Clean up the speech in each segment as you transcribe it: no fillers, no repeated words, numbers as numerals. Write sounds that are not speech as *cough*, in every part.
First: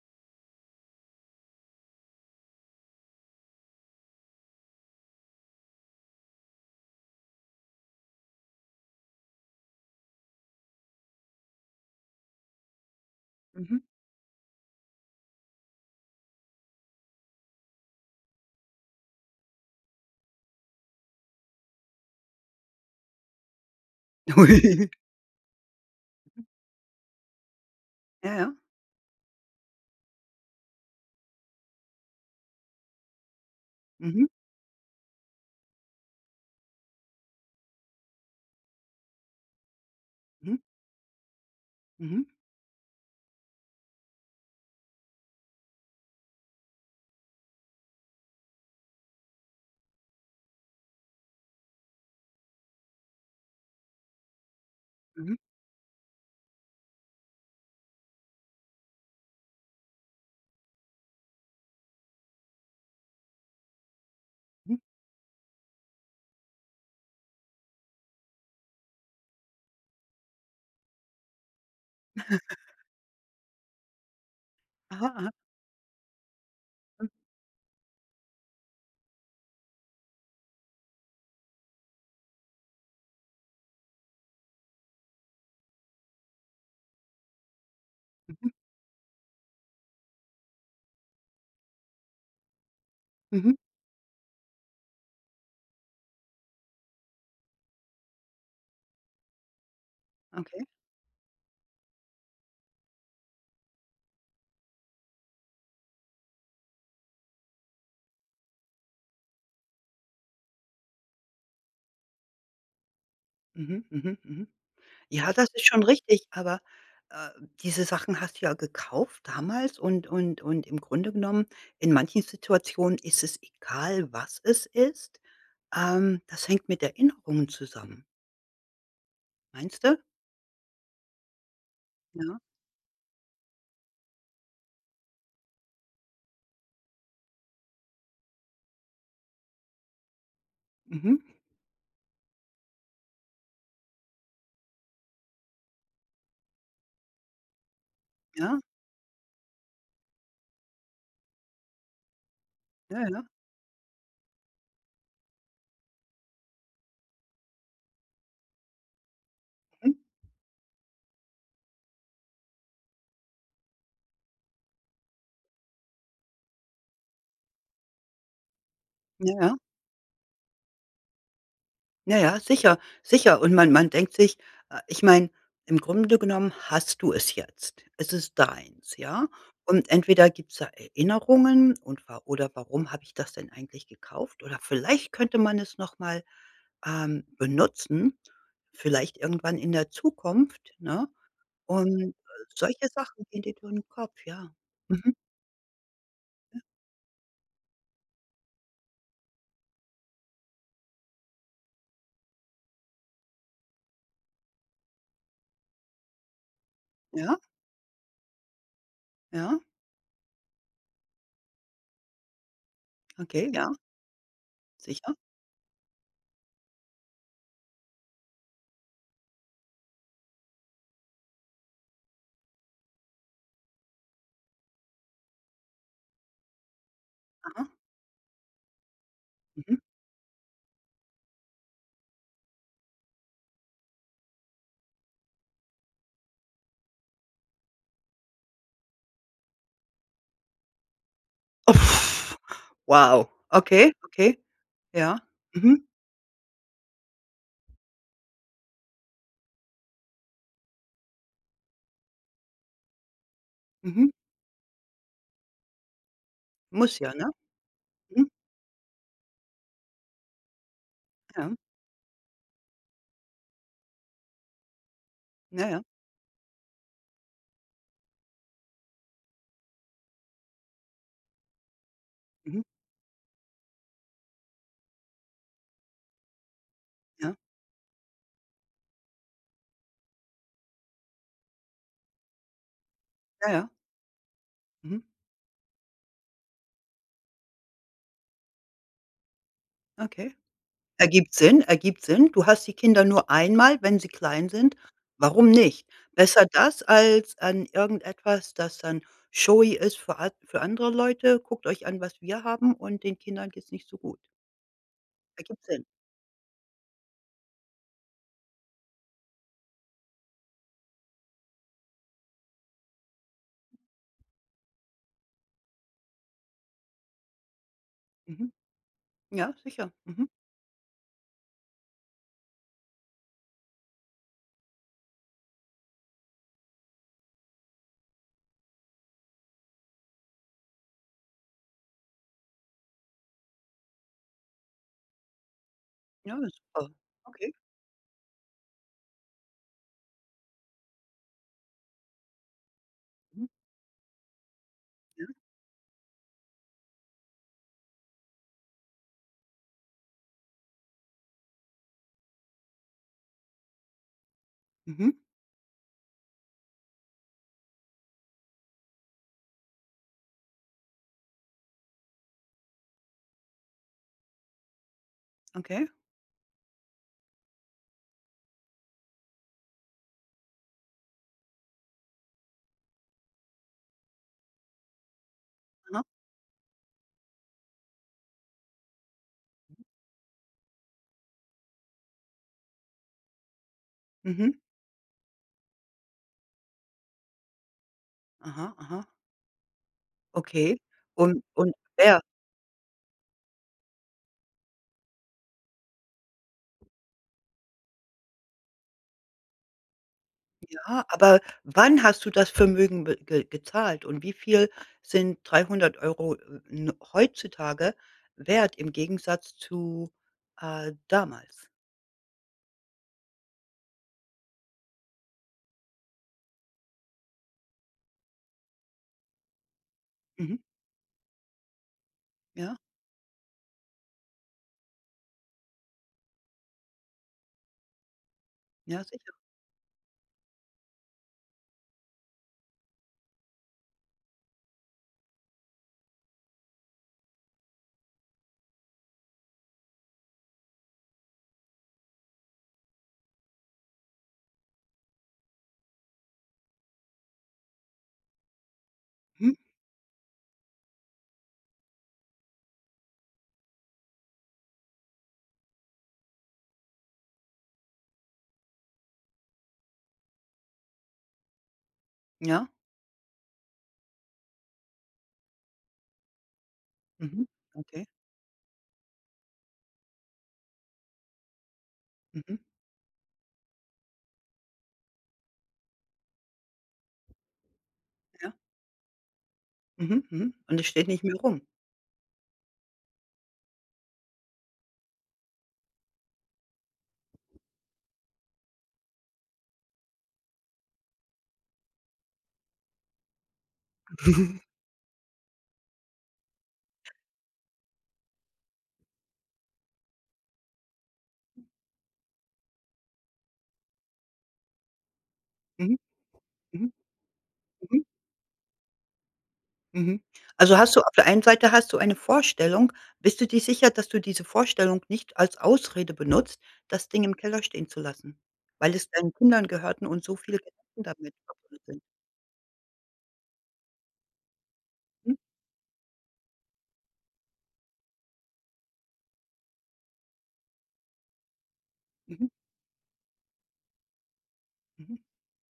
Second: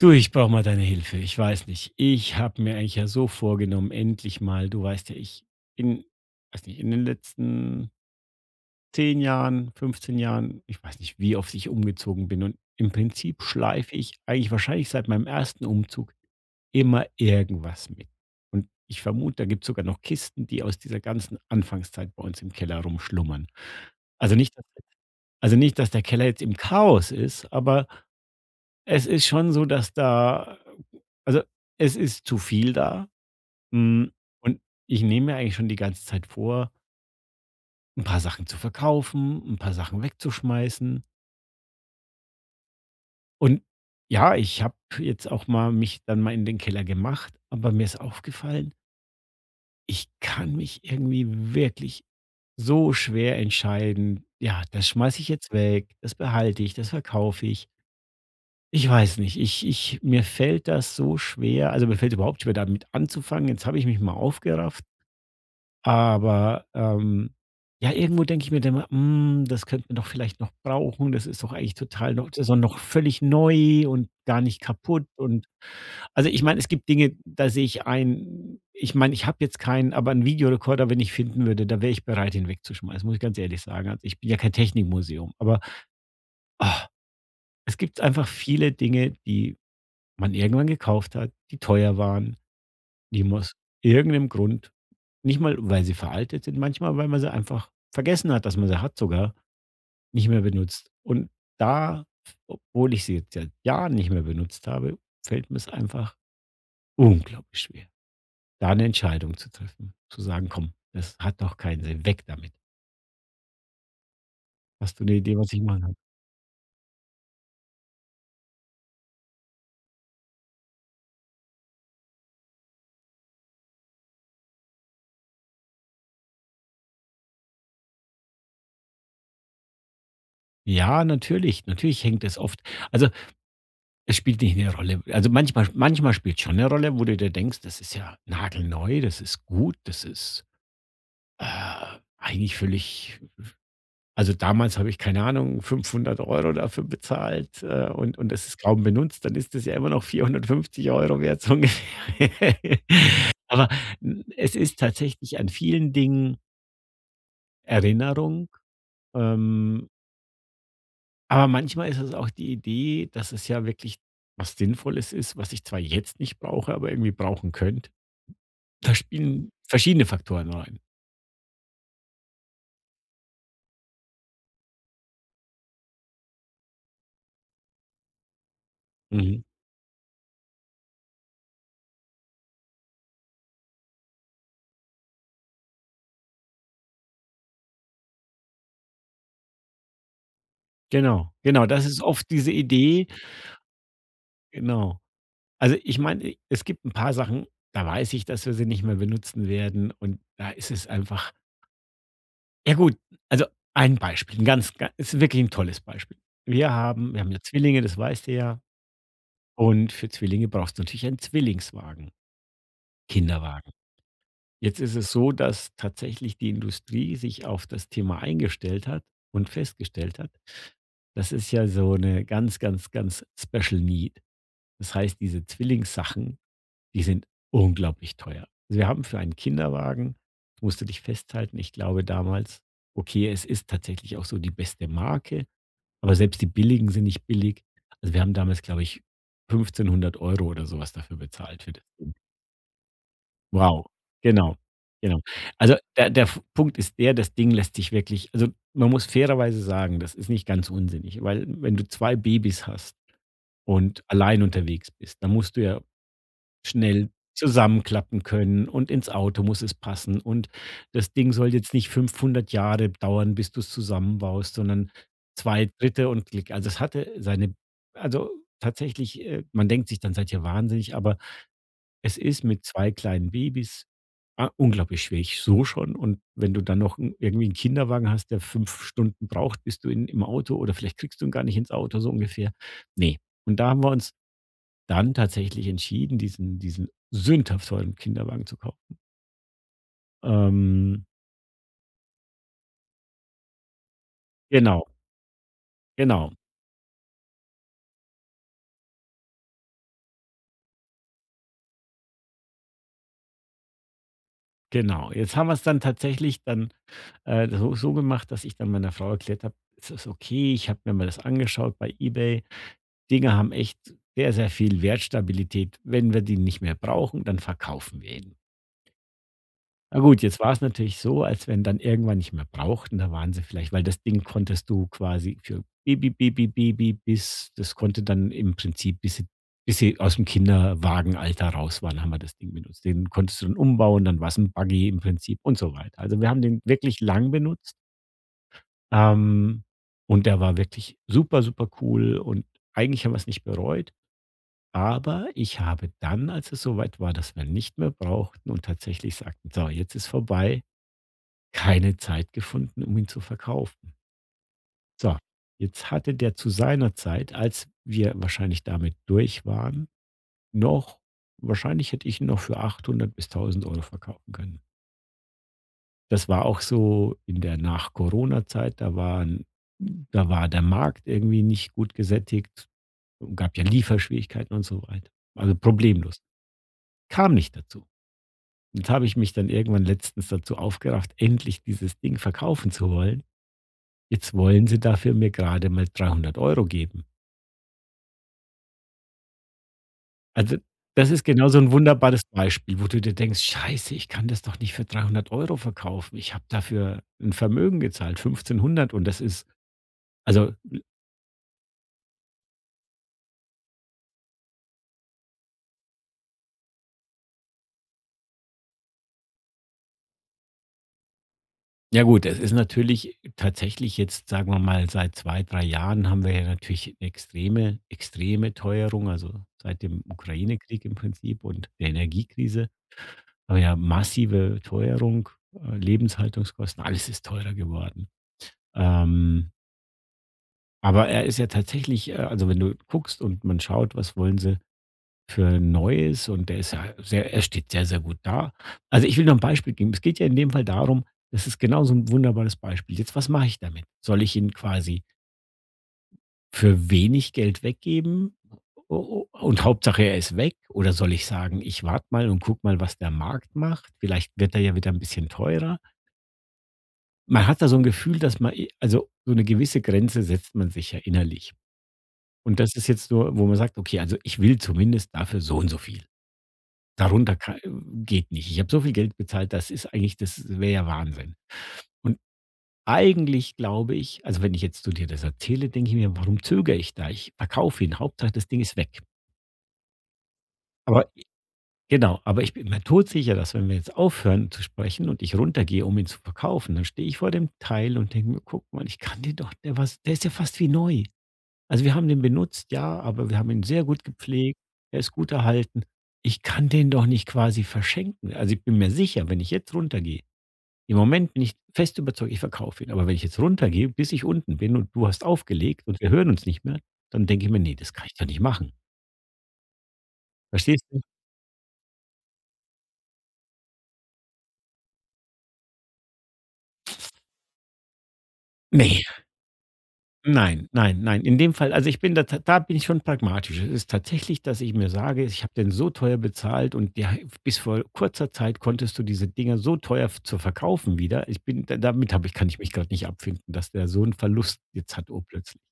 Du, ich brauche mal deine Hilfe. Ich weiß nicht. Ich habe mir eigentlich ja so vorgenommen, endlich mal, du weißt ja, ich in, weiß nicht, in den letzten 10 Jahren, 15 Jahren, ich weiß nicht, wie oft ich umgezogen bin. Und im Prinzip Mhm. schleife ich eigentlich wahrscheinlich seit meinem ersten Umzug immer irgendwas mit. Und ich vermute, da gibt es sogar noch Kisten, die aus dieser ganzen Anfangszeit bei uns im Keller rumschlummern. Also nicht, dass, Ui. also nicht, dass der Keller jetzt im Chaos ist, aber Ja, ja. es ist schon so, dass da, also, es ist zu viel da, hm, Mhm, und ich nehme mir eigentlich schon die ganze Zeit vor, ein paar Sachen zu verkaufen, ein paar Sachen mhm, wegzuschmeißen. mhm, Und ja, ich habe jetzt auch mal mich dann mal in den Keller gemacht, aber mir ist aufgefallen, ich kann mich irgendwie wirklich so schwer entscheiden: „Ja, das schmeiße ich mhm, jetzt weg, das behalte ich, das verkaufe ich.“ Ich weiß nicht. Ich ich Mir fällt das so schwer, also, mir fällt überhaupt schwer, damit anzufangen. Jetzt habe ich mich mal mhm. aufgerafft, aber, ja, irgendwo denke ich mir dann immer: „Hm, das könnte man doch vielleicht noch brauchen. Das ist doch eigentlich total noch das ist doch noch völlig neu und gar nicht kaputt.“ Aha, aha. Und also, ich meine, es gibt Dinge, da sehe ich ein, ich meine, ich habe jetzt keinen, aber einen Videorekorder, wenn ich finden würde, da wäre ich bereit, ihn wegzuschmeißen, muss ich ganz ehrlich sagen. Also, ich bin ja kein Technikmuseum, aber ah, es gibt einfach Mhm, viele Dinge, die man irgendwann gekauft hat, die teuer waren, die man mhm. aus irgendeinem Grund, nicht mal, weil sie veraltet sind, manchmal, weil man sie einfach vergessen hat, dass man sie hat sogar, nicht mehr Okay. benutzt. Und da, obwohl ich sie jetzt seit Jahren nicht mehr benutzt habe, fällt mir es einfach unglaublich schwer, da eine Entscheidung zu treffen. Zu sagen, komm, das hat doch keinen Sinn, weg damit. Mhm, mhm, mhm. Hast du eine Ja, Idee, das was ich ist machen schon kann? richtig, aber, äh, diese Sachen hast du ja gekauft damals und und im Grunde genommen, in manchen Situationen ist es egal, was es ist. Das hängt mit Erinnerungen zusammen. Meinst du? Ja, natürlich, natürlich hängt Ja. es oft. Also, es spielt nicht eine Rolle. Also, manchmal spielt schon eine Rolle, wo du dir denkst: „Das ist ja nagelneu, das ist gut, das ist, Mhm. äh, eigentlich völlig“ also, damals habe ich, keine Ahnung, 500 Euro dafür bezahlt, und das Ja. ist kaum benutzt, dann ist das ja immer noch 450 Euro wert, so ungefähr. *laughs* Ja, ja. Aber, es ist tatsächlich an vielen Dingen Erinnerung, ähm, Mhm. aber manchmal ist es auch die Idee, dass es ja wirklich was Sinnvolles ist, was ich zwar jetzt nicht brauche, aber irgendwie brauchen könnte. Da Ja, spielen ja. verschiedene Faktoren rein. Ja, ja, sicher, sicher. Und man denkt sich ich meine, im Grunde genommen hast du es jetzt. Es ist deins, ja? Mhm. Und entweder gibt's da Erinnerungen und wa oder warum habe ich das denn eigentlich gekauft? Oder vielleicht könnte man es noch mal, benutzen, vielleicht irgendwann in der Zukunft, ne? Genau, genau, das Und, ist oft diese solche Idee Sachen gehen dir durch den Kopf, ja. genau. Mhm. Also, ich meine, e es gibt 'n paar Sachen, da weiß ich, dass wir sie nicht mehr benutzen werden und da ist es einfach ja gut, also ein Beispiel, 'n ganz ga ist wirklich 'n tolles Beispiel. Wir haben Ja, ja Zwillinge, das weißt du ja, ja, und für Zwillinge brauchst du natürlich einen Zwillingswagen, okay, ja, Kinderwagen. Jetzt ist es sicher. so, dass tatsächlich die Industrie sich auf das Thema eingestellt hat und festgestellt hat, das ist ja so eine ganz, ganz, ganz Special Need. Das heißt, diese Zwillingssachen, die sind Aha, unglaublich teuer. Also, wir haben für einen mhm. Kinderwagen musst du dich festhalten, ich glaube damals okay, es ist tatsächlich auch so die beste Marke, aber selbst die billigen sind nicht billig. Also, wir haben damals, glaube ich, 1.500 Euro oder sowas dafür bezahlt Oh, für das. pff, wow, Wow, okay, okay, genau, ja, genau. Also, mhm. der F Punkt ist der, das Ding lässt sich wirklich, also, man muss fairerweise sagen, das ist nicht ganz unsinnig, weil wenn du 2 Babys hast und Mhm. allein unterwegs bist, dann musst du ja Muss schnell ja, ne? zusammenklappen Mhm. können und ins Auto muss es passen und das Ding Ja. soll jetzt nicht 500 Jahre dauern, bis du es zusammenbaust, sondern Ja, zwei ja. Dritte und Klick. Also, es hatte seine, also, tatsächlich, man denkt sich dann: „Seid ihr wahnsinnig?“ Aber es ist Mhm. mit 2 kleinen Babys, unglaublich schwierig, so schon. Und wenn du dann noch 'n Ja. irgendwie einen Kinderwagen hast, der 5 Stunden braucht, bis du in im Auto oder vielleicht kriegst du ihn gar nicht ins Auto, so ungefähr. Ne. Ja, Und ja. da haben wir uns Mhm. dann tatsächlich entschieden, diesen sündhaft teuren Kinderwagen zu kaufen. Okay. Ähm, Ergibt Sinn, ergibt Sinn. Du hast die Kinder nur einmal, wenn sie klein sind. genau, Warum nicht? genau, Besser das als an irgendetwas, das dann showy ist für andere Leute. „Guckt euch an, was wir haben“, und den Kindern geht's nicht so gut. genau. Jetzt haben wir es Ergibt dann Sinn. tatsächlich dann, so gemacht, dass ich dann meiner Frau erklärt habe: „Es ist okay, ich habe mir mal das angeschaut bei eBay. Dinge haben echt sehr, sehr viel Wertstabilität. Wenn wir die nicht mehr brauchen, dann verkaufen wir ihn. Mhm. Ja, sicher. Na gut, Mhm. jetzt war es natürlich so, als wenn dann irgendwann nicht mehr brauchten, da waren sie vielleicht weil das Ding konntest du quasi für Baby, Baby, Baby bis das konnte dann im Prinzip, bis sie aus'm Kinderwagenalter raus waren, haben wir das Ding benutzt. Den konntest du dann umbauen, dann war es ein Buggy im Prinzip und so weiter. Also, wir Ja, haben ist den super. wirklich lang Okay. benutzt, ähm, und der war wirklich super, super cool und eigentlich haben wir es nicht Mhm. bereut. Ja. Aber ich habe dann, als es soweit war, dass wir ihn nicht mehr brauchten und tatsächlich sagten: „So, jetzt ist vorbei“, keine Zeit gefunden, um ihn zu verkaufen. Mhm. So, jetzt hatte der zu seiner Zeit, als wir wahrscheinlich damit durch waren, noch wahrscheinlich hätte ich ihn noch für 800 bis 1.000 Euro verkaufen können. Okay. Das war auch so in der Nach-Corona-Zeit, da waren da war der Markt irgendwie nicht gut gesättigt, gab ja Lieferschwierigkeiten und so weiter. Also Aha. problemlos. Kam nicht dazu. Jetzt habe ich mich dann irgendwann letztens dazu aufgerafft, endlich dieses Ding verkaufen zu wollen. Jetzt Mhm. wollen sie dafür mir gerade mal 300 Euro geben. Aha, aha. Also, Okay. das ist genau so Und ein ja. wunderbares Beispiel, wo du dir denkst: „Scheiße, ich kann das doch nicht für 300 Euro verkaufen. Ich habe dafür ein Vermögen gezahlt, 1.500“ und das ist, also, Ah, aber wann hast du das Vermögen be ge gezahlt, und wie viel sind 300 Euro n heutzutage wert im Gegensatz zu, damals? ja gut, es ist natürlich tatsächlich jetzt, sagen wir mal, seit 2 3 Jahren haben wir ja natürlich 'ne extreme extreme Teuerung, also, seit dem Mhm. Ukraine-Krieg im Prinzip und der Energiekrise. Ja, Aber ja, massive Teuerung, Lebenshaltungskosten, alles ist teurer geworden. ja, sicher. Ähm, aber er ist ja tatsächlich, also wenn du guckst und man schaut, was wollen sie für Neues und der ist ja sehr, er steht sehr, sehr gut da. Also ich will noch ein Beispiel geben. Es geht ja in dem Fall darum, das ist genau so ein wunderbares Beispiel. Jetzt, was mache ich damit? Soll ich ihn quasi für wenig Geld weggeben? Mhm. Und Hauptsache, er ist weg. Oder soll ich sagen, ich warte mal und guck mal, was der Markt macht? Vielleicht wird er ja wieder ein bisschen teurer. Man hat da so ein Gefühl, dass man e, also, so eine gewisse Grenze setzt man sich ja innerlich. Und Ja. das ist jetzt so, wo man sagt: „Okay, also ich will zumindest dafür so und so viel. Darunter Mhm. ka Okay. geht nicht. Ich habe so viel Geld bezahlt, das ist eigentlich das wäre ja Wahnsinn.“ Und Mhm. eigentlich glaube ich, also, wenn ich jetzt zu dir das erzähle, denke ich mir: „Warum zögere ich da? Ich verkaufe ihn. Hauptsache, das Ja. Ding ist weg.“ Mhm. Mhm. Und es steht Aber nicht mehr rum. genau, aber ich bin mir todsicher, dass wenn wir jetzt aufhören zu sprechen und ich runtergehe, um ihn zu verkaufen, dann stehe ich vor dem Teil und denke mir: „Guck mal, ich kann den doch der was der ist ja fast wie neu.“ Also, wir haben den benutzt, ja, aber wir haben ihn sehr gut gepflegt. *laughs* Er ist gut erhalten. Ich kann den doch nicht quasi verschenken. Also, ich bin mir sicher, wenn ich jetzt runtergehe im Moment bin ich fest überzeugt, ich verkaufe ihn. Aber wenn ich jetzt runtergehe, bis ich unten bin und du hast aufgelegt Mhm. und wir hören uns nicht mehr, Mhm. dann denke ich mir: nee, das Mhm. kann ich doch nicht machen.“ Mhm. Also, Verstehst hast du du? auf der einen Seite hast du eine Vorstellung. Bist du dir sicher, dass du diese Vorstellung nicht als Ausrede benutzt, das Ding im Keller stehen zu lassen, weil Ne. es deinen Kindern gehörten und so viele Nein, Gedanken nein, nein. damit In dem Fall, verbunden also, sind? ich bin da ta da bin ich schon pragmatisch. Es ist tatsächlich, dass ich mir sage: Mhm, „Ich habe den so teuer bezahlt und ja, bis vor kurzer Zeit konntest du diese Dinger so teuer f zu verkaufen wieder.“ Ich bin da damit habe ich mhm, kann ich mich gerade nicht abfinden, dass der so einen Verlust jetzt hat mhm. urplötzlich.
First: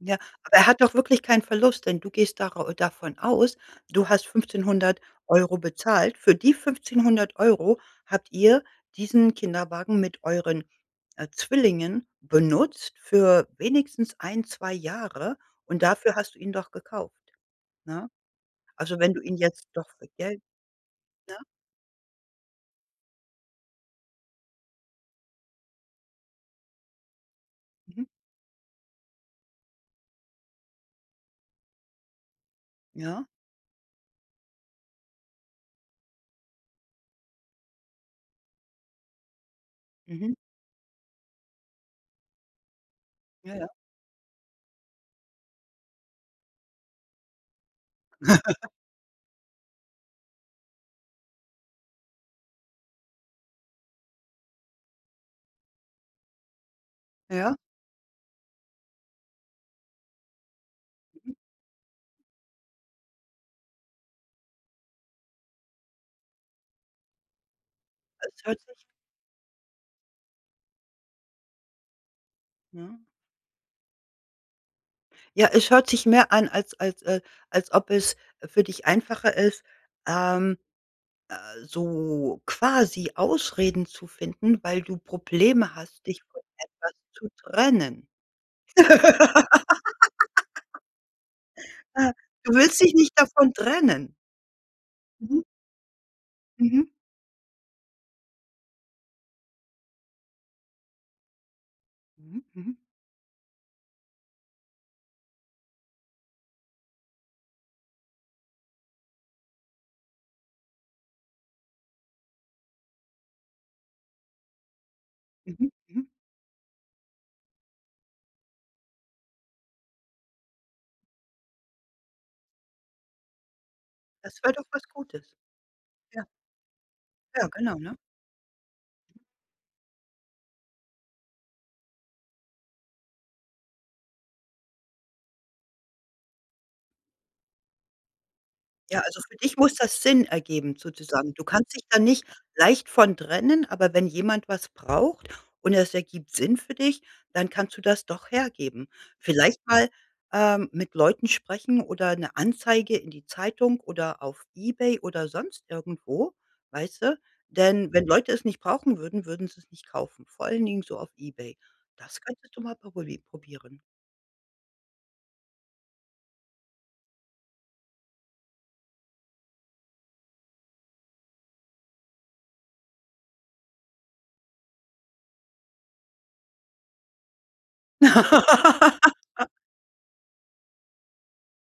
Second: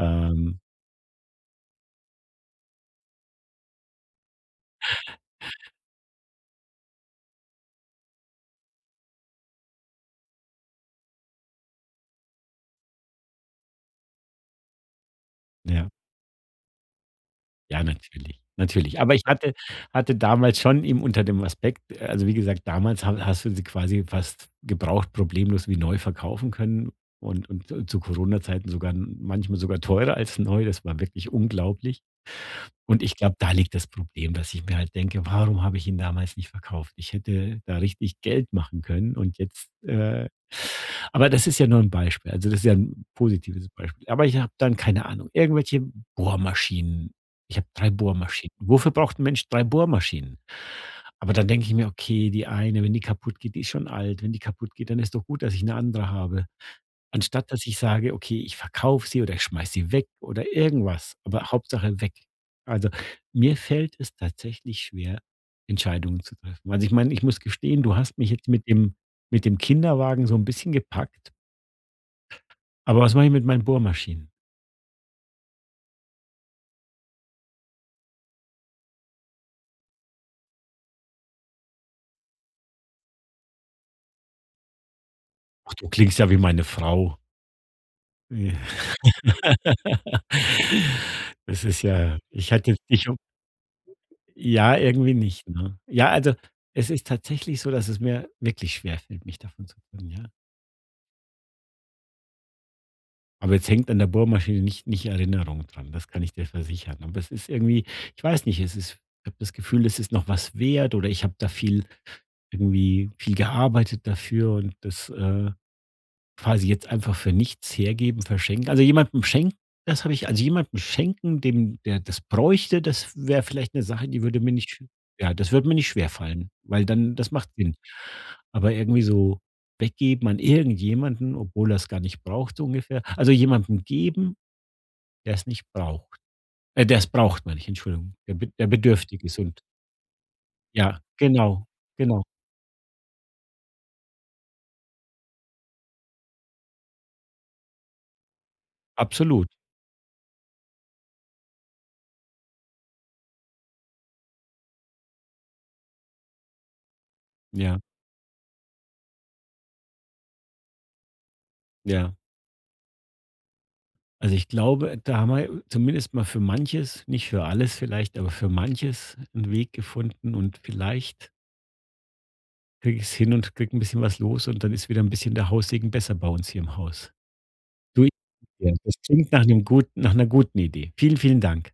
Ja, aber er hat doch wirklich keinen Verlust, denn du gehst darau davon aus, du hast 1.500 Euro bezahlt. Für die 1.500 Euro habt ihr diesen Kinderwagen mit euren, Zwillingen benutzt für wenigstens ein 2 Jahre, und ja. dafür hast du ihn doch gekauft, Ja, ne? natürlich, Also, natürlich. wenn Aber du ich ihn hatte jetzt doch für hatte Geld, damals schon eben unter ne? dem Aspekt also, wie gesagt, damals ha hast du sie quasi fast gebraucht problemlos wie neu verkaufen können und zu Mhm. Corona-Zeiten sogar manchmal sogar teurer als neu. Das war wirklich unglaublich. Und ich Ja. glaube, da liegt das Problem, dass ich mir halt denke: „Warum habe ich ihn damals nicht verkauft? Ich hätte da richtig Geld machen können und jetzt“ Mhm. aber das ist ja nur ein Beispiel. Also, das ist ja 'n Ja, ja. positives Beispiel. Aber ich habe dann, keine Ahnung, irgendwelche Bohrmaschinen. Ich habe 3 Bohrmaschinen. *laughs* Wofür braucht 'n Mensch 3 Bohrmaschinen? Aber dann denke ich mir: „Okay, die eine, wenn die kaputt geht, die ist schon alt. Wenn die kaputt geht, dann ist doch gut, dass ich 'ne andere habe.“ Anstatt Ja, dass ich sage: „Okay, ich verkaufe sie oder ich schmeiße sie weg oder irgendwas, aber Hauptsache weg.“ Also, mir fällt es tatsächlich schwer, Entscheidungen zu treffen. Also, ich meine, ich muss gestehen, du hast mich es jetzt hört mit sich, dem Kinderwagen so ein bisschen gepackt, ne? aber was mache ich mit meinen Bohrmaschinen? Ja, es hört sich mehr an, als als ob es für dich einfacher ist, ähm so quasi Ausreden zu finden, weil du Ach, Probleme du hast, klingst dich ja wie von meine etwas Frau. zu trennen. Ja. *laughs* *laughs* Das ist ja, ich Du hatte willst jetzt dich dich nicht um davon trennen. ja, irgendwie Mhm, nicht, ne? Ja, also, mhm, es ist tatsächlich so, dass es mir wirklich schwerfällt, mich davon zu trennen, ja. mhm, mhm, Aber jetzt hängt an der Bohrmaschine nicht Erinnerung dran, das kann ich dir versichern. Aber es ist irgendwie ich weiß nicht, es ist ich habe das Gefühl, es ist noch was wert oder ich habe da viel irgendwie viel gearbeitet dafür und das, mhm, mhm. quasi jetzt einfach für nichts hergeben, verschenken. Also, jemandem schenken, das habe ich, also, jemandem schenken, dem der das bräuchte, das wäre vielleicht eine Sache, die würde Das wäre mir doch nicht sch was Gutes. ja, das würde mir nicht Ja, schwerfallen, weil dann das ja, macht Sinn. genau, ne? Aber irgendwie so weggeben an irgendjemanden, obwohl er es gar nicht braucht, so ungefähr. Also, jemandem geben, der es nicht braucht. Der es braucht, meine ich, Entschuldigung, der Ja, also bedürftig für ist dich und muss das Sinn ergeben ja, sozusagen. Du genau, kannst dich da genau, nicht leicht von trennen, aber wenn jemand was braucht und es ergibt Sinn für dich, dann kannst du das doch hergeben. absolut. Vielleicht mal, mit Leuten sprechen oder eine Anzeige in die Zeitung oder auf eBay oder sonst irgendwo, weißt du? Ja, Denn wenn Leute es nicht brauchen würden, würden sie es nicht kaufen, vor allen Dingen so auf eBay. ja. Das könntest du mal probieren. Also, ich glaube, da haben wir zumindest mal für manches, nicht für alles vielleicht, aber für manches einen Weg gefunden und vielleicht kriege ich es hin und kriege ein bisschen was los und dann ist wieder ein bisschen der Haussegen besser bei uns hier im Haus. Du, ich danke. Das *laughs* klingt nach 'ner guten Idee. Vielen, vielen Dank.